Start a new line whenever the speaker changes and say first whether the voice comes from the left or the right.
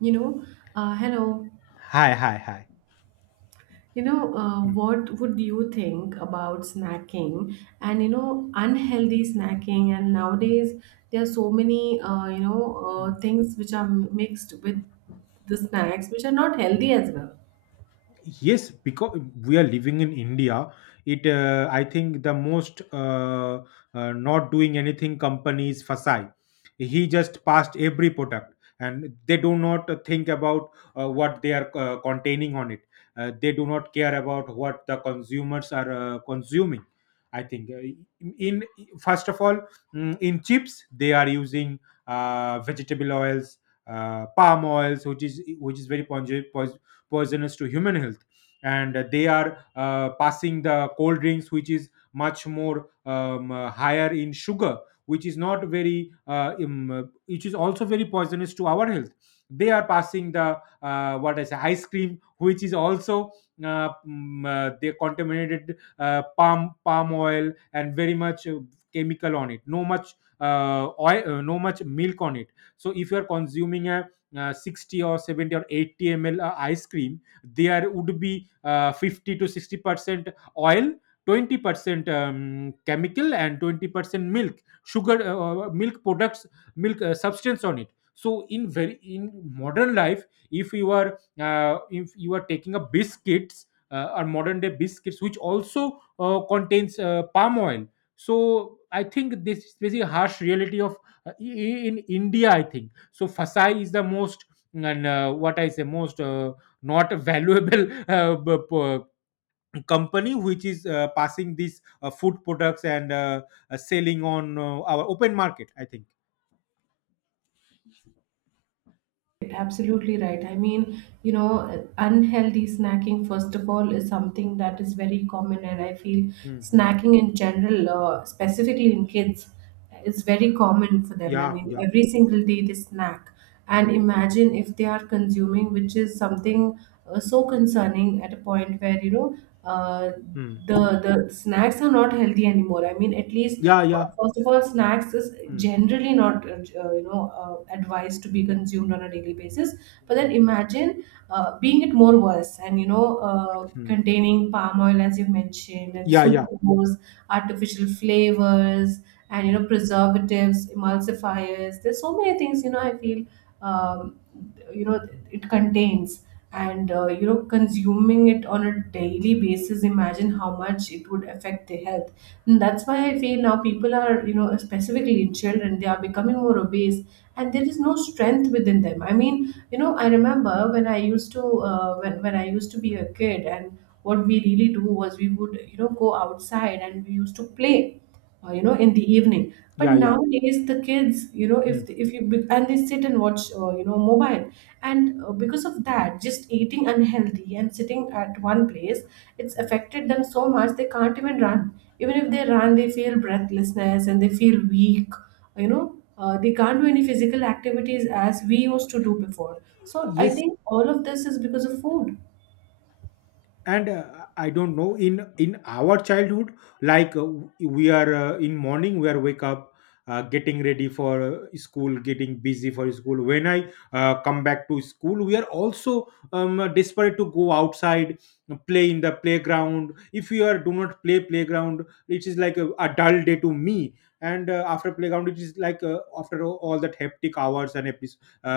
right: You know, Hello.
left: 係係係，嗯
right: What would you think about snacking, and unhealthy snacking? And
left: 嗯
right: nowadays, there are so many,
left: 嗯
right: things which are mixed with the snacks, which are not
left: 嗯。
right: healthy as well.
left: Yes because we are living in India. It I think the most not doing anything company is Fasai. He just passed every product and they do not think about what they are containing on it. They do not care about what the consumers are consuming. I think in first of all, in chips they are using vegetable oils, palm oils, which is very pungent, poisonous to human health. And they are passing the cold drinks which is much more higher in sugar, which is not very which is also very poisonous to our health. They are passing the what I say ice cream, which is also they contaminated palm oil and very much chemical on it, no much oil, no much milk on it. So if you are consuming a 60 or 70 or 80 ml ice cream, there would be 50 to 60% oil, 20% chemical and 20% milk, sugar, milk products, milk substance on it. So in very in modern life, if you are taking a biscuits or modern day biscuits which also contains palm oil. So I think this is very harsh reality of in India, I think so Fasai is the most and what I say most not valuable company which is passing these food products and selling on our open market. I think.
right: Absolutely right. I mean, you know, unhealthy snacking, first of all, is something that is very common. And I feel
left: Hmm.
right: snacking in general, specifically in kids, is very common for them. I
left: Yeah,
right: mean,
left: yeah.
right: every single day they snack. And
left: Mm.
right: imagine if they are consuming, which is something so concerning, at a point where, you know, uh,
left: Mm.
right: the snacks are not healthy anymore, I mean, at least.
left: Yeah, yeah.
right: First of all, snacks is
left: Mm.
right: generally not, advised to be consumed on a daily basis. But then
left: Mm.
right: imagine being it more worse, and, you know,
left: Mm.
right: containing palm oil as you mentioned, and
left: Yeah, yeah.
right: sucrose, artificial flavors, and you
left: Mm.
right: know, preservatives, emulsifiers, there's so many things, you know, I feel, um, you know, it contains. And you know, consuming it on a daily basis, imagine how much it would affect their health. And that's why I feel now people are, you know, specifically in children, they are becoming more obese. And there is no strength within them, I mean, you know, I remember when I used to be a kid. And what we really do was we would, you know, go outside and we used to play, you know, in the evening. But
left: Yeah, yeah.
right: nowadays, the kids, you know,
left: Mm.
right: if and they sit and watch, you know, mobile. And because of that, just eating unhealthy and sitting at one place, it's
left: Mm.
right: affected them so much they can't even run. Even if they run, they feel breathlessness and they feel weak. You know, they can't do any physical activities as we used to do before, so I
left: Yes,
right: think all of this is because of food.
left: and I don't know in our childhood, like, we are in morning we are wake up, getting ready for school, getting busy for school. When I come back to school, we are also desperate to go outside, play in the playground. If you are do not play playground, it is like a dull day to me. And after playground it is like after all that hectic hours and epis uh,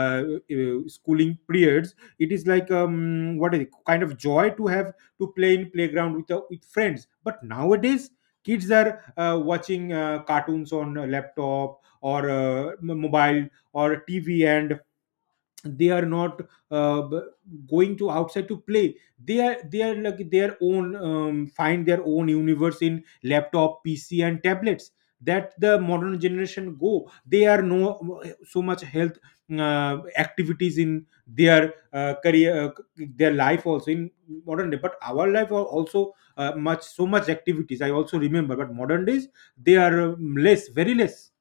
left: schooling periods, it is like what is it, kind of joy to have to play in playground with friends. But nowadays kids are watching cartoons on a laptop or mobile or TV, and they are not uh, b- going to outside to play. They are like their own find their own universe in laptop, PC and tablets. That the modern generation go, they are no so much health activities in their career, their life also in modern day. But our life are also much so much activities, I also remember. But modern days they are less, very less.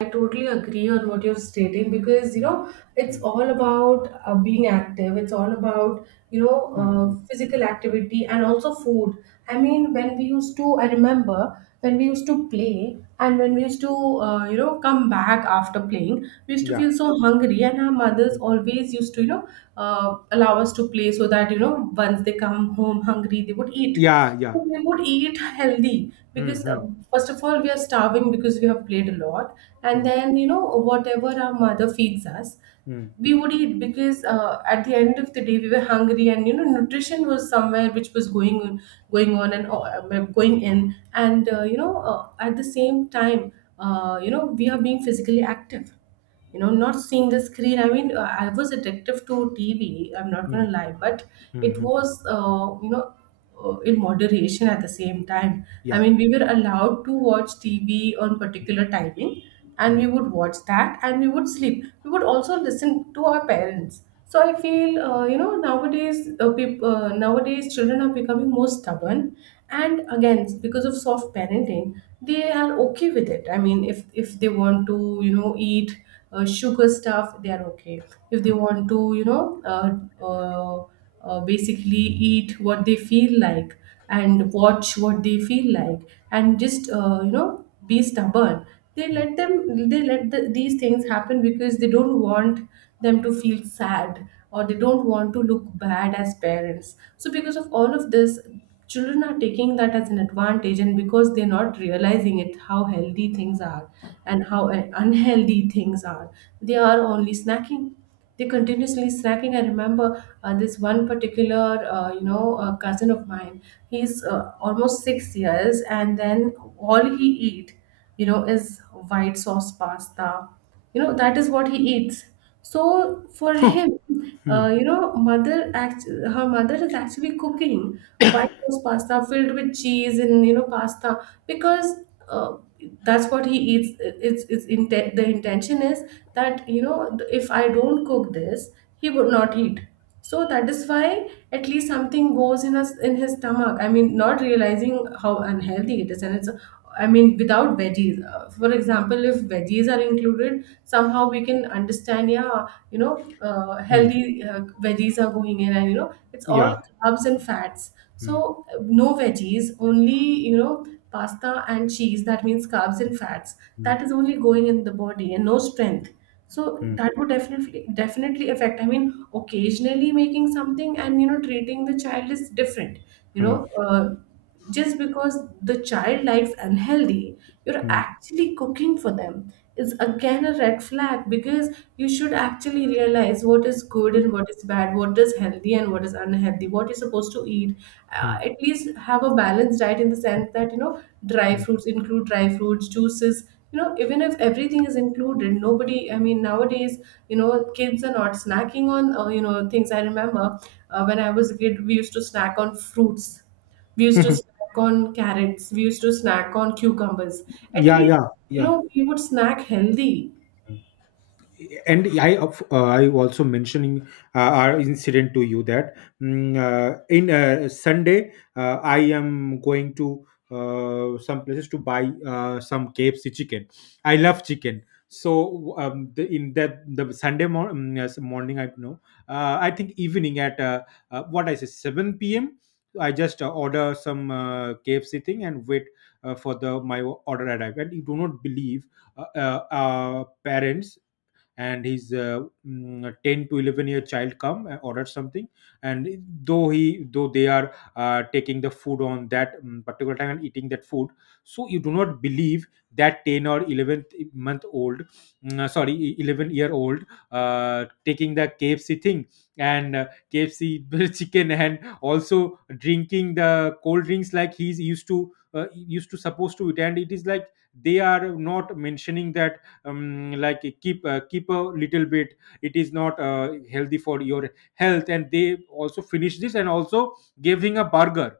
right: I totally agree on what you're stating, because, you
left: Hmm,
right: know, it's
left: hmm,
right: all about being active. It's all about, you know,
left: hmm, hmm.
right: physical activity and also food. I mean, when we used to, I remember when we used to play, and when we used to you know, come back after playing, we used to feel
left: Yeah,
right: so hungry, and our mothers always used to, you know, allow us to play so that, you know, once they come home hungry, they would eat.
left: yeah,
right: So
left: yeah.
right: we would eat healthy
left: Hmm,
right: because,
left: hmm.
right: first of all, we are starving because we have played a lot. And
left: 嗯
right: then, you know, whatever our mother feeds us,
left: 嗯
right: we would eat, because, at the end of the day, we were hungry, and you know, nutrition was somewhere which was going on and well, going in, and you know, at the same time, you know, we are being physically active, you know, not seeing the screen. I mean, I was addictive to TV. I'm not going to
left: 嗯
right: lie, but
left: 嗯
right: it
left: 嗯
right: was, you know, in moderation at the same time. I
left: 呀
right: mean, we were allowed to watch TV on particular timing, and we
left: 嗯
right: would watch that and we would sleep. We would also listen to our parents. So I feel, you know, nowadays, children are becoming more stubborn. And again, because of soft parenting, they are okay with it. I mean, if they want to, you know, eat sugar stuff, they are okay. If they want to, you know, uh, basically eat what they feel like, and watch what they feel like, and just you know, be stubborn, they
left: 嗯
right: let them they let the, these things happen because they don't want them to feel sad, or they don't want to look bad as parents. So because of all of this, children are taking that as an advantage, and because they're not realizing it, how healthy things are and how unhealthy things are, they are only snacking. They continuously snacking. I remember this one particular, you know, cousin of mine. He's almost 6 years, and then all he eat, you know, is white sauce pasta. You know, that is what he eats. So for
left: 哼
right: him,
left: 嗯
right: you know, her mother is actually cooking white sauce pasta filled with cheese and, you know, pasta, because, uh, that's what he eats. The intention is that, you know, if I don't cook this, he would not eat. So that is why at least something goes in us, in his stomach, I mean, not realizing how unhealthy it is. And it's, I mean, without veggies. For example, if veggies are included, somehow we can understand. Yeah, you know,
left: 嗯
right: healthy, veggies are going in, and you know it's all
left: 呀
right: carbs and fats.
left: 嗯
right: So no veggies, only, you know, pasta and cheese, that means carbs and fats. That is
left: 嗯
right: only going in the body and no strength. So
left: 嗯
right: that would definitely definitely affect. I mean, occasionally making something and, you know, treating the child is different. You know,
left: 嗯
right: just because the child likes unhealthy, you're
left: 嗯
right: actually cooking for them, is again a red flag. Because you should actually realize what is good and what is bad, what is healthy and what is unhealthy, what you're supposed to eat. Uh,
left: 嗯
right: at least have a balanced diet in the sense that, you know, dry fruits, include dry fruits, juices, you know, even if everything is included. Nobody, I mean, nowadays, you know, kids are not snacking on, you know, things. I remember when I was a kid, we used to snack on fruits. We used to
left: 嗯
right: snack on carrots. We used to snack on cucumbers. At
left: 呀
right: least,
left: 呀
right: you
left: 呀。
right: know, we would snack healthy.
left: and I also mentioning our incident to you that in Sunday I am going to some places to buy some KFC chicken. I love chicken. So the, in that the Sunday yes, morning I know, I think evening at what I say 7 p.m. I just order some KFC thing and wait for the my order arrive. And you do not believe parents and his 10 to 11 year child come and ordered something, and though he though they are taking the food on that particular time and eating that food. So you do not believe that 10 or 11-month old, sorry, 11-year-old taking the KFC thing and KFC chicken, and also drinking the cold drinks like he's used to supposed to it. And it is like they are not mentioning that like keep a little bit, it is not healthy for your health. And they also finished this and also gave him a burger,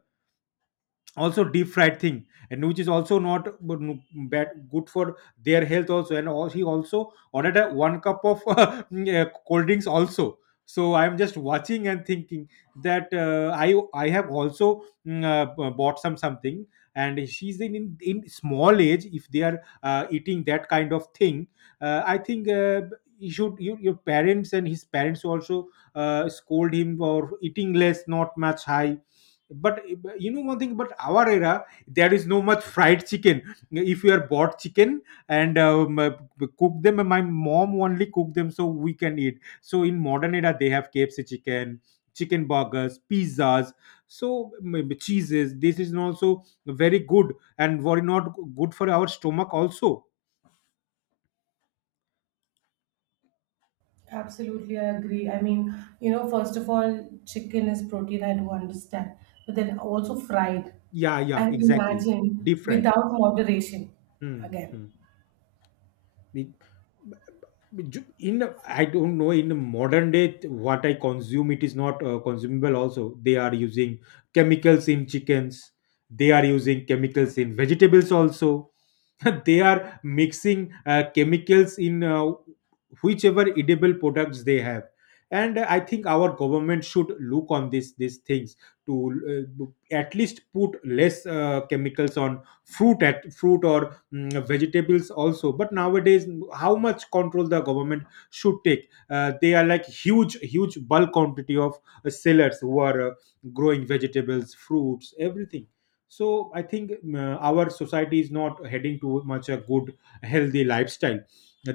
left: also deep fried thing, and which is also not good, bad good for their health also. And all, he also ordered a one cup of yeah, cold drinks also. So I'm just watching and thinking that I have also bought some something, and she's in small age. If they are eating that kind of thing, I think you should your parents and his parents also scold him for eating less, not much high. But you know one thing, but our era there is no much fried chicken. If you are bought chicken and cook them, my mom only cook them so we can eat. So in modern era they have KFC chicken, chicken burgers, pizzas. So maybe cheeses, this is also very good and very not good for our stomach also.
right: Absolutely, I agree. I mean, you know, first of all, chicken is protein, I do understand. But then also fried.
left: Yeah, yeah,
right: And
left: exactly.
right: imagine
left: Deep fried.
right: without moderation,
left: Hmm,
right: again.
left: hmm. Be- in, I don't know in modern day what I consume, it is not consumable also. They are using chemicals in chickens, they are using chemicals in vegetables also. They are mixing chemicals in whichever edible products they have. And I think our government should look on this these things to at least put less chemicals on fruit at fruit or vegetables also. But nowadays, how much control the government should take? They are like huge bulk quantity of sellers who are growing vegetables, fruits, everything. So I think our society is not heading to much a good healthy lifestyle.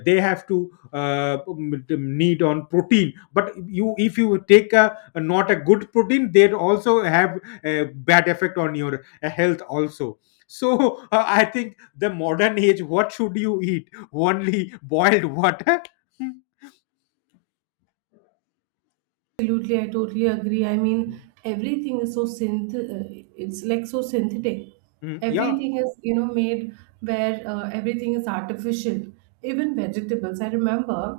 left: They have to need on protein. But you if you take a not a good protein, they also have a bad effect on your health also. So I think the modern age what should you eat, only boiled water.
right: Absolutely, I totally agree. I mean, everything is it's like so synthetic.
left: Mm, yeah.
right: Everything is, you know, made, where everything is artificial. Even vegetables. I remember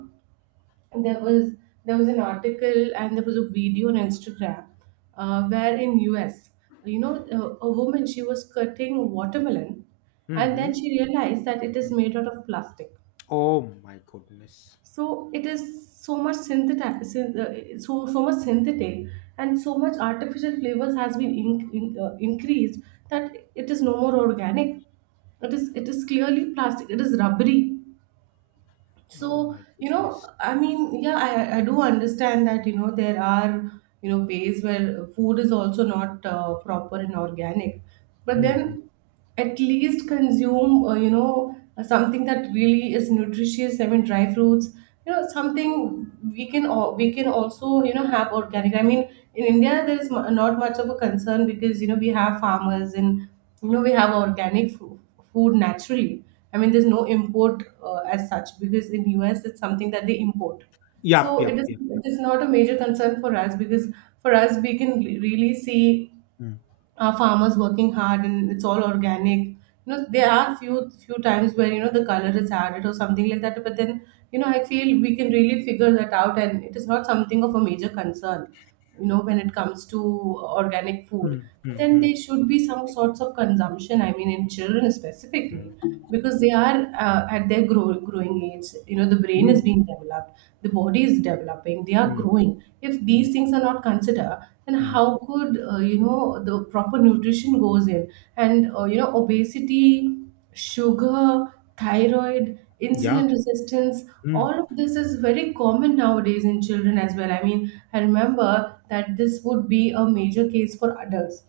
right: there was, an article, and there was a video on Instagram, where in US, you know, a woman, she was cutting watermelon, and then
left: Mm-hmm.
right: she realized that it is made out of plastic.
left: Oh my goodness.
right: So it is so much synthetic, and so much artificial flavors has been increased, that it is no more organic. It is clearly plastic, it is rubbery.
left: Oh
right: So,
left: my
right: you know,
left: goodness.
right: I mean, yeah, I do understand that, you know, there are, you know, ways where food is also not proper and organic. But
left: Mm-hmm.
right: then at least consume, you know, something that really is nutritious. I mean, dry fruits, you know, something we can also, you know, have organic. I mean, in India, there is not much of a concern, because, you know, we have farmers, and you know, we have organic food naturally. I mean, there's no import as such, because in US, it's something that they import.
left: Yep,
right: So it
left: yep,
right: is
left: yep,
right: it
left: yep.
right: is not a major concern for us, because for us we can really see
left: Mm.
right: farmers working hard, and it's all organic. You know, there are few times where, you know, the color is added or something like that, but then, you know, I feel we can really figure that out, and it is not something of a major concern, you know, when it comes to organic food.
left: Mm,
right: But
left: mm,
right: then
left: mm,
right: there should be some sorts of consumption, I mean, in children specifically,
left: mm.
right: because they are, at their growing age, you know, the brain is
left: Mm,
right: being developed, the body is developing, they are
left: mm,
right: growing. If
left: mm,
right: these things are not considered, then
left: mm.
right: how could, you know, the proper nutrition goes in. And you know, obesity, sugar, thyroid,
left: Yeah.
right: insulin resistance,
left: Mm,
right: all of this is very common nowadays in children as well. I mean, I remember that this would be a major case for adults,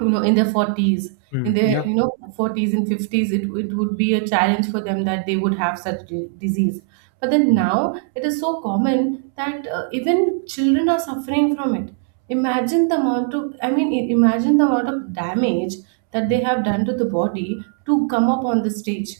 right: you know, in their 40s, in
left: mm.
right: their,
left: Yeah.
right: you know, 40s and 50s. It would be a challenge for them, that they would have such disease. But then
left: Mm,
right: now it is so common that even children are suffering from it. Imagine the amount of, I mean, imagine the amount of damage that they
left: mm.
right: have done to the body to come up on the stage.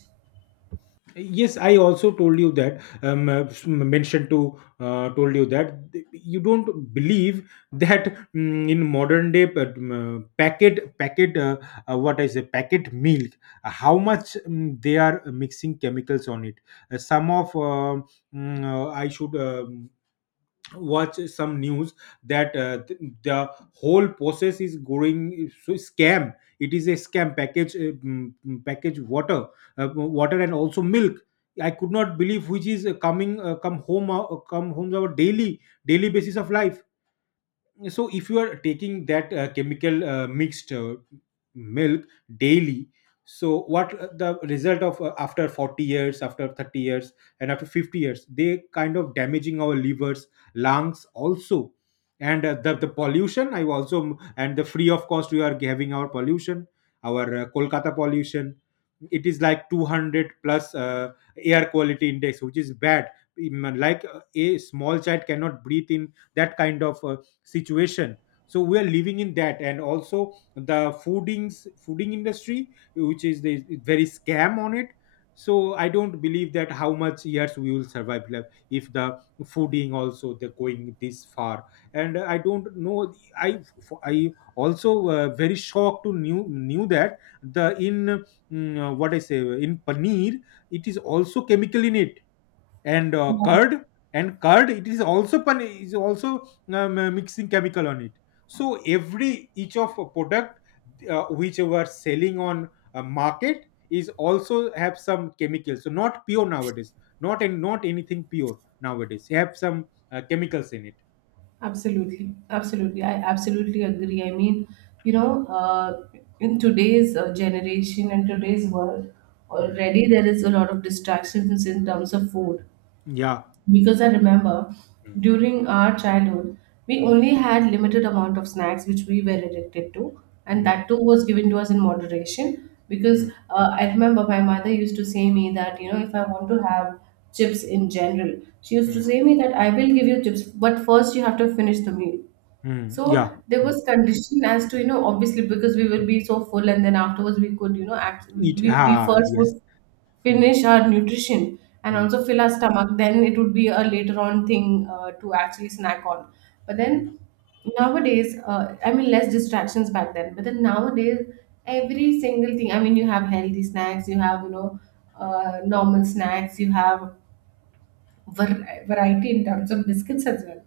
left: Yes, I also told you that mentioned to told you that you don't believe that in modern day pa- mm, packet packet what I say packet milk, how much they are mixing chemicals on it. Some of I should watch some news that the whole process is going so scam. It is a scam package package water, water and also milk. I could not believe which is coming come home come homes, our daily, daily basis of life. So if you are taking that chemical mixed milk daily, so what the result of after 40 years, after 30 years, and after 50 years, they kind of damaging our livers, lungs also. And the pollution, I also, and the free of cost we are having our pollution, our Kolkata pollution. It is like 200 plus air quality index, which is bad. Like a small child cannot breathe in that kind of situation. So we are living in that, and also the foodings fooding industry, which is the very scam on it. So I don't believe that how much years we will survive, like, if the fooding also they're going this far. And I don't know, i I also very shocked to knew that the in what I say in paneer, it is also chemical in it. And
right: Yeah.
left: curd and curd, it is also is also mixing chemical on it. So every each of a product which you are selling on a market is also have some chemicals. So not pure nowadays, not and not anything pure nowadays have some chemicals in it.
right: Absolutely, absolutely. I absolutely agree. I mean, you know, in today's generation and today's world,
left: Hmm.
right: already there is a lot of distractions in terms of food.
left: Yeah.
right: Because I remember
left: Hmm.
right: during our childhood, we
left: Hmm.
right: only had limited amount of snacks which we were addicted to, and
left: Hmm. Yeah.
right: that too was given to us in moderation. Because
left: Hmm.
right: I remember my mother used to say me that, you know, if I want to have chips in general, she used to
left: Hmm.
right: say me that I will give you chips, but first you have to finish the meal.
left: Hmm.
right: So
left: Yeah.
right: there
left: Hmm.
right: was condition as to, you know, obviously because we will
left: Hmm.
right: be so full, and then afterwards we could, you know, act, we,
left: It,
right: we we
left: ah,
right: first
left: yes.
right: would
left: Hmm.
right: finish our nutrition and
left: Hmm.
right: also fill our stomach. Then it would be a later on thing to actually snack on. But
left: Hmm.
right: then nowadays, I mean, less distractions back then. But then nowadays, every single thing, I mean, you have healthy snacks, you have, you know, normal snacks, you have variety in terms of biscuits as well.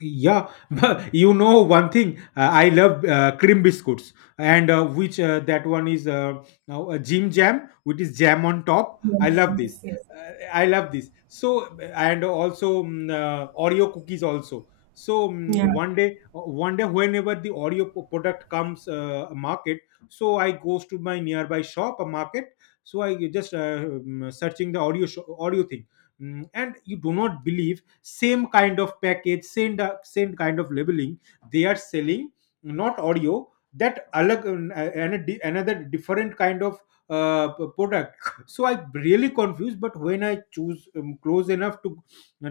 left: Yeah, you know one thing. I love cream biscuits, and which that one is now a Jim Jam, which is jam on top. I
right: Yes,
left: love
right: yes,
left: this.
right: yes.
left: I love this. So and also Oreo cookies also. So
right: Yeah.
left: one day, whenever the Oreo product comes market, so I goes to my nearby shop, a market. So I just searching the Oreo audio thing. And you do not believe same kind of package, same kind of labeling they are selling, not audio, that another different kind of product. So I really confused, but when I choose close enough to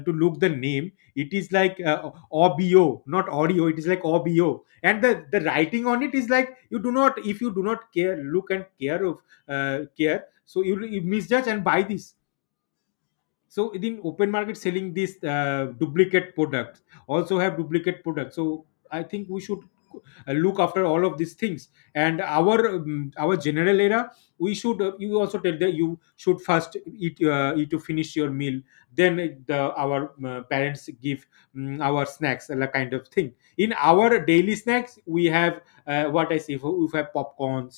left: look the name, it is like obo, not audio. It is like obo, and the writing on it is like, you do not, if you do not care look and care of care, so you misjudge and buy this. So in open market selling these duplicate products, also have duplicate products. So I think we should look after all of these things. And our general era, we should you also tell that you should first eat, eat to finish your meal, then the our parents give our snacks and that kind of thing. In our daily snacks, we have, what I say, if we have popcorn,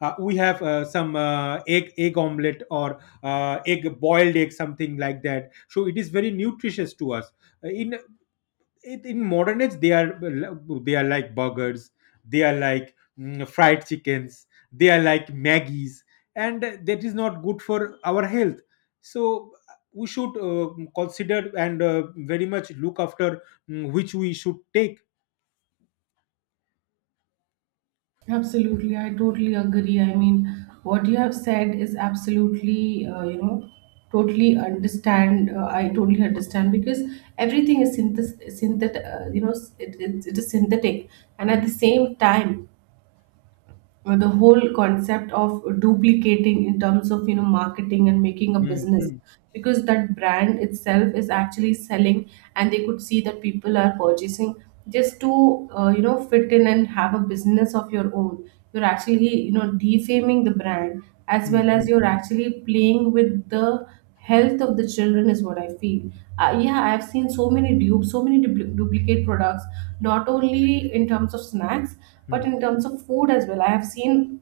left: we have some egg omelette or egg, boiled egg, something like that. So it is very nutritious to us. In in modern age, they are, they are like burgers, they are like, fried chickens, they are like maggies, and that is not good for our health. So we should consider and very much look after, which we should take.
right: Absolutely, I totally agree. I mean, what you have said is absolutely, you know, totally understand. I totally understand because everything is synthet, you know, it is synthetic, and at
left: Mm.
right: the same time, the whole concept of duplicating in terms of, you know, marketing and making a
left: Mm,
right: business,
left: mm,
right: because that brand itself is actually selling and they could see that people are purchasing, just to, you know, fit in and have a business of your own, you're actually, you know, defaming the brand as
left: mm,
right: well as
left: mm,
right: you're actually playing with the
left: mm,
right: health of the children, is what I feel. Yeah, I've seen so many dupes, so many duplicate products, not only in terms of snacks but in
left: mm.
right: terms of food as well. I have seen,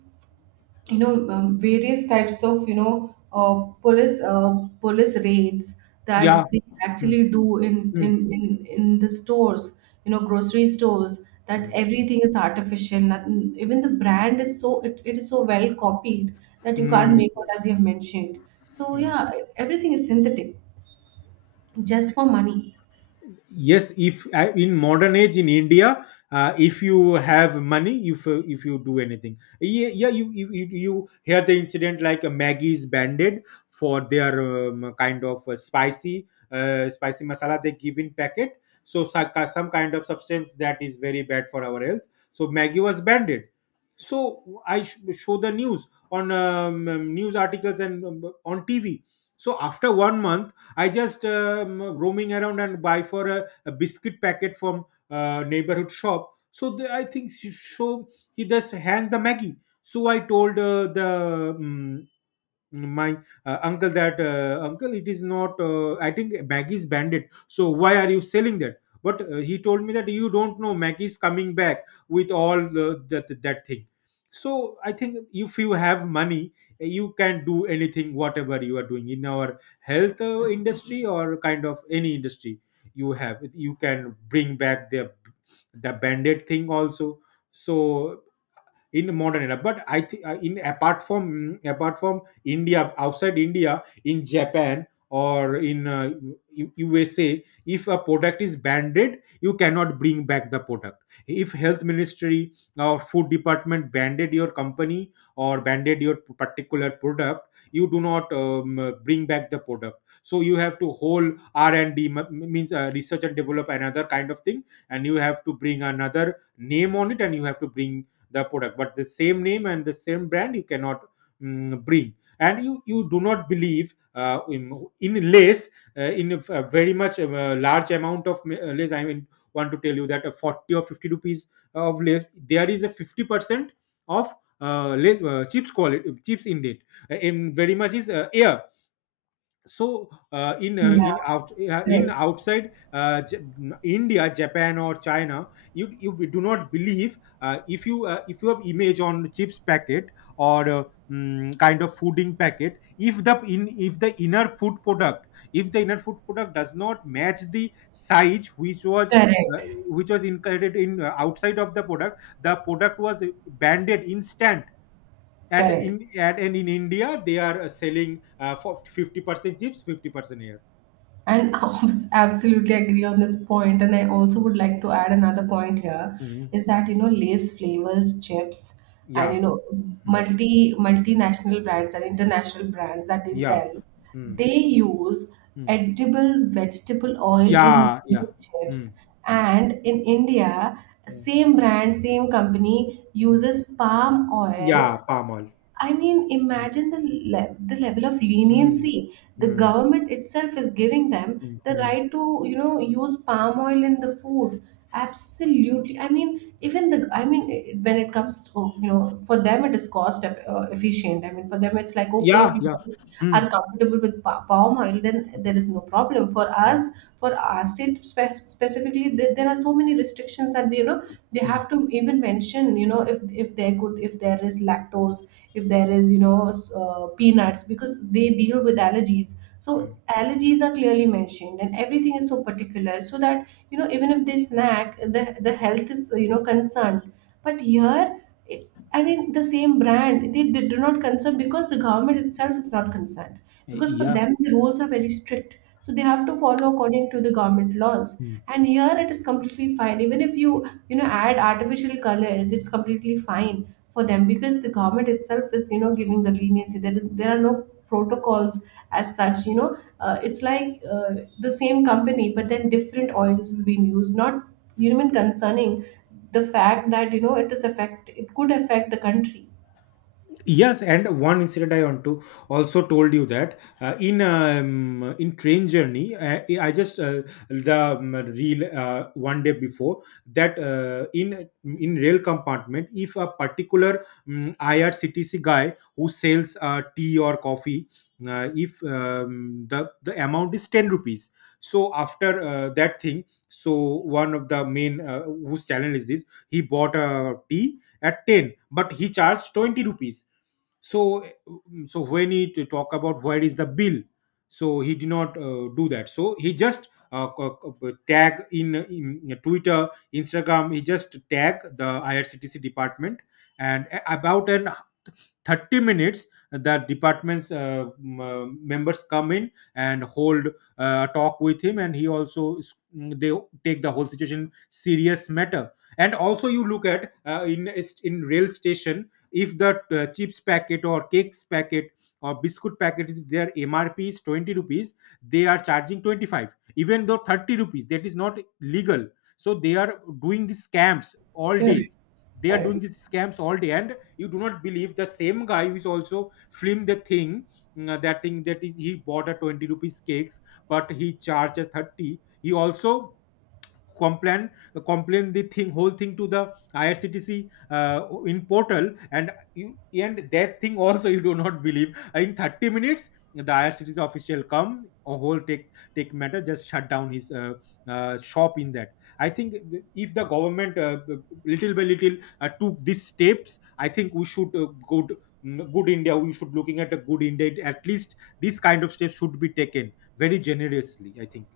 right: you know, various types of, you know, police uh, police raids
left: Yeah.
right: that they
left: Mm,
right: actually do in,
left: mm,
right: in the stores, you know, grocery stores, that
left: mm.
right: everything is artificial, nothing, even the brand, is so, it is so well copied that you can't
left: Mm,
right: make out, as you have mentioned. So
left: mm.
right: yeah, everything is synthetic, just for money.
left: Yes, if in modern age in India, if you have money, if you do anything, yeah, yeah. You hear the incident like a Maggie is banded for their kind of spicy masala they give in packet. So some kind of substance that is very bad for our health. So Maggie was banded. So I show the news on news articles and on tv. So after 1 month I just roaming around and buy for a biscuit packet from neighborhood shop. So I think she show, he just hang the maggie. So I told the my uncle that, uncle, it is not, I think maggie is bandit, so why are you selling that? But he told me that you don't know, maggie is coming back with all the, that thing. So I think if you have money, you can do anything, whatever you are doing in our health industry or kind of any industry. You have, you can bring back the bandit thing also. So in modern era, but I think, in apart from, apart from India, outside India, in Japan or in USA, if a product is banded, you cannot bring back the product. If health ministry or food department banded your company or banded your particular product, you do not bring back the product. So you have to whole R&D, means research and develop another kind of thing, and you have to bring another name on it and you have to bring the product. But the same name and the same brand, you cannot, bring. And you do not believe, in lace, in a very much large amount of lace, I mean, want to tell you that a 40 or 50 rupees of lace, there is a 50% of chips, quality chips in it. In very much is air. So
right: Yeah,
left: in
right: correct,
left: outside, India, Japan, or China, you do not believe, if you, if you have image on chips packet or kind of fooding packet, if the in, if the inner food product, if the inner food product does not match the size uh,
right: correct,
left: which was included in outside of the product, the product was banded instant. And
right: correct.
left: in, and in India, they are selling for 50% chips, 50% air.
right: And absolutely agree on this point. And I also
left: Mm.
right: would like to add another point here,
left: Mm.
right: is that, you know, Lay's flavors, chips, and you
left: Yeah.
right: know,
left: Mm.
right: multinational brands and international brands that they
left: Yeah.
right: sell,
left: Mm.
right: they use
left: Mm.
right: edible vegetable oil in
left: Yeah, yeah.
right: their chips.
left: Mm. Mm.
right: And in India,
left: Mm.
right: same brand, same company
left: Mm.
right: uses palm oil.
left: Yeah, palm oil.
right: I mean,
left: Mm.
right: imagine the, the level of
left: Mm.
right: leniency the
left: Mm.
right: government itself is giving them
left: Mm.
right: the
left: Mm.
right: right to, you know, use palm oil in the food. Absolutely. I mean, even the, I mean, when it comes to, oh, you know, for them it is cost efficient. I mean, for them it's like, okay, if
left: Yeah,
right: you
left: yeah.
right: guys are
left: Mm.
right: comfortable with palm oil, then
left: Mm.
right: there is no problem. For
left: Mm.
right: us, for our state specifically, there are so many restrictions that, you know, they
left: Mm.
right: have to even mention, you know, if there could, if there is lactose, if there is, you know, peanuts, because they deal with allergies, so
left: Mm.
right: allergies are clearly mentioned and everything is so particular so that, you know, even if they snack, the health is, you know, concerned. But here, I mean, the same brand, they do not concern because the government itself is not concerned. Because for
left: Yeah.
right: them, the rules are very strict. So they have to follow according to the government laws. And here it is completely fine. Even if you, you know, add artificial colors, it's completely fine for them, because the government itself is, you know, giving the leniency. There is, there are no protocols as such, you know. It's like, the same company but then different oils is being used, not even concerning the fact that, you know, it is affect, it could affect the country.
left: Yes, and one incident I want to also told you that, in train journey, I just the reel, one day before, that in rail compartment, if a particular IRCTC guy who sells tea or coffee, if the the amount is 10 rupees, so after that thing, so one of the main, whose channel is this, he bought a tea at 10, but he charged 20 rupees. So, eh, mm, so when he to talk about, where is the bill? So he did not do that, so he just tag in twitter, instagram, he just tag the IRCTC department. And about an 30 minutes, the department's members come in and hold talk with him, and he also they take the whole situation serious matter. And also you look at, in rail station, if the chips packet or cakes packet or biscuit packet is, their MRP is 20 rupees, they are charging 25, even though 30 rupees, that is not legal. So they are doing these scams all day,
right: Correct,
left: they are
right: correct.
left: doing these scams all day. And you do not believe, the same guy who is also filmed the thing, that thing, that is, he bought a 20 rupees cakes, but he charges 30. He also complain, complain the thing, whole thing, to the IRCTC, in portal. And you, and that thing also you do not believe, in 30 minutes, the IRCTC official come a whole, take, take matter, just shut down his shop. In that, I think if the government, little by little, took these steps, I think we should go to, good India, we should looking at a good India. At least this kind of steps should be taken very generously, I think.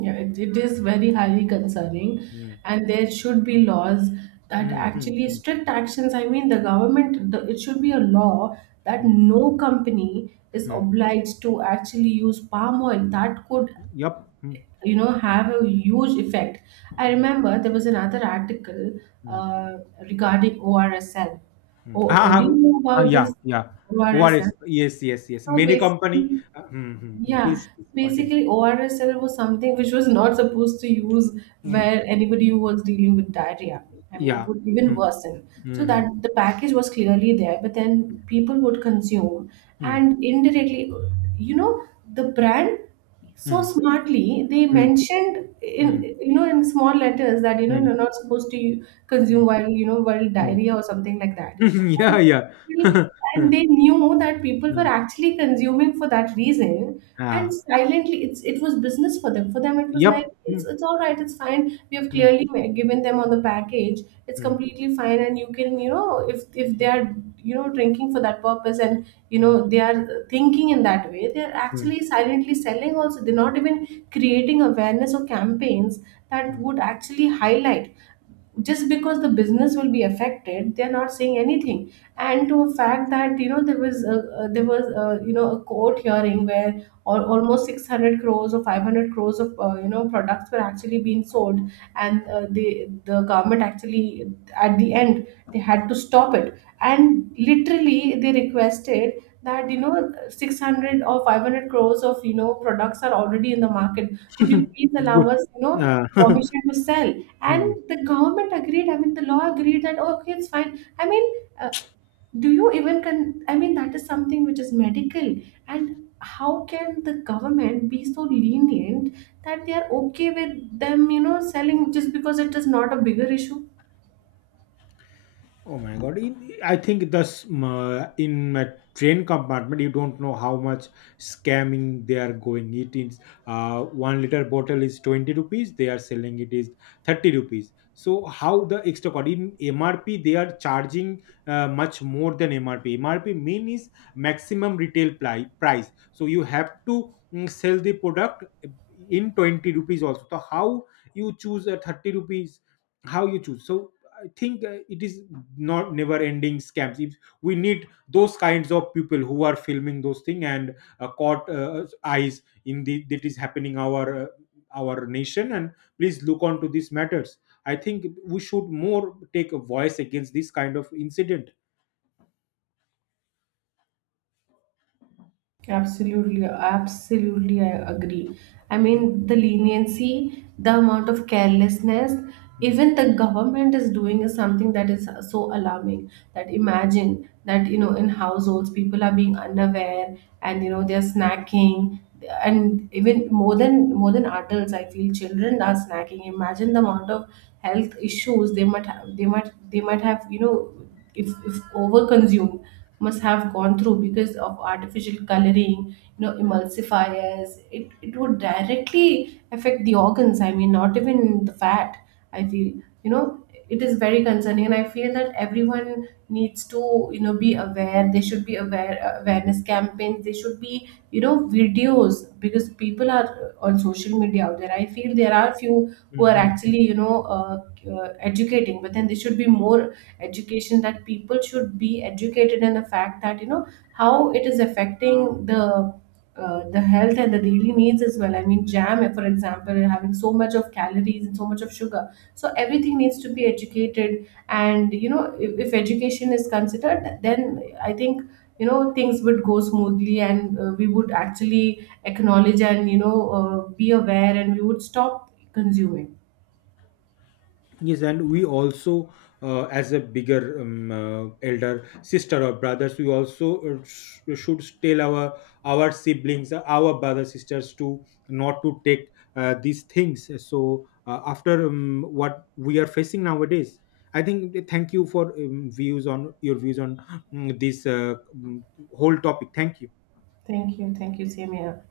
right: Yeah, it is very highly concerning,
left: Mm,
right: and there should be laws that
left: mm, mm,
right: actually
left: mm,
right: strict actions. I mean, the government, the, it should be a law that
left: mm.
right: no company is
left: Hmm.
right: obliged to actually use palm oil. That could,
left: Yup. Hmm.
right: you know, have a huge effect. I
left: Hmm.
right: remember there was another article
left: Hmm.
right: regarding ORSL.
left: Hmm.
right: Oh,
left: Ah,
right: do
left: ah,
right: you know
left: ah,
right: about
left: yeah,
right: this
left: yeah. ORS.
right: ORSL?
left: Yes, yes, yes.
right: So
left: Many company.
right: basically,
left: Hmm. Mm, mm.
right: yeah,
left: Please, please continue.
right: basically ORSL was something which was not supposed to use
left: Hmm.
right: where anybody who was dealing with diarrhea. I mean, it
left: Yeah.
right: would even
left: Hmm.
right: worsen. So
left: Hmm.
right: that the package was clearly there, but then people would consume,
left: Hmm.
right: and indirectly, you know, the brand, so
left: Hmm.
right: smartly they mentioned in,
left: Hmm.
right: you know, in small letters, that, you know,
left: Hmm.
right: you're not supposed to
left: Hmm.
right: consume while, you know, while
left: Mm,
right: diarrhea or something like that.
left: mm, mm. Yeah,
right: And
left: yeah.
right: and they knew that people
left: Mm,
right: were
left: mm.
right: actually consuming for that reason, and
left: Ah,
right: silently, it's, it was business for them. For them it was like,
left: yep. Hmm.
right: it's all right, it's fine, we have
left: Hmm.
right: clearly given them on the package, it's
left: Hmm.
right: completely fine. And you can, you know, if they
left: Hmm.
right: are, you know, drinking for that purpose and you know
left: Hmm.
right: they are thinking in that way, they're
left: Hmm.
right: actually silently selling also, they're not even creating awareness or campaigns that would actually highlight. Just because the business will be affected, they're not saying anything. And to a fact that, you know, there was there was a, you know, a court hearing where almost 600 crores or 500 crores of, you know, products were actually being sold, and the government actually, at the end, they had to stop it, and literally they requested that, you know, 600 or 500 crores of, you know, products are already in the market, could you please allow
left: Good.
right: us, you know,
left: Uh,
right: permission to sell. And
left: mm.
right: the government agreed, I mean, the law agreed that, "Oh, okay, it's fine, I mean, uh, do you even con, I mean, that is something which is medical." And how can the government be so lenient that they are okay with them, you know, selling, just because it is not a bigger issue?
left: Oh my god! I think thus, in a train compartment, you don't know how much scamming they are going. It is, 1 liter bottle is 20 rupees. They are selling, it is 30 rupees. So how the extra cost in MRP they are charging, much more than MRP. MRP mean is maximum retail price. So you have to, sell the product in 20 rupees also. So how you choose a 30 rupees? How you choose? So I think it is not never ending scams. If we need those kinds of people who are filming those things, and caught eyes in the, that is happening our nation, and please look onto these matters. I think we should more take a voice against this kind of incident.
right: Absolutely, absolutely, I agree. I
left: Mm,
right: mean, the leniency, the amount of carelessness
left: mm.
right: even the government is doing is something that is so alarming. That imagine that, you know, in households people are being unaware, and you know they're snacking, and even more than, more than adults, I feel children are snacking. Imagine the amount of health issues they might have, they might have, you know, if over must have gone through because of artificial coloring, you know, emulsifiers. It would directly affect the organs. I mean, not even the fat. I feel, you know, it is very concerning, and I feel that everyone needs to, you know, be aware. They should be aware, awareness campaigns. They should be, you know, videos, because people are on social media out there. I feel there are few who are
left: Mhm.
right: actually, you know, educating, but then there should be more education, that people should be educated in the fact that, you know, how it is affecting the health and the daily needs as well. I mean, jam, for example, having so much of calories and so much of sugar. So everything needs to be educated, and you know, if education is considered, then I think, you know, things would go smoothly, and we would actually acknowledge and, you know, be aware, and we would stop consuming.
left: Yes, and we also, as a bigger, elder sister or brothers, we also should tell our siblings, our brother sisters, to not to take these things. So after, what we are facing nowadays, I think. Thank you for views on your views on, this whole topic. Thank you.
right: Thank you, same here.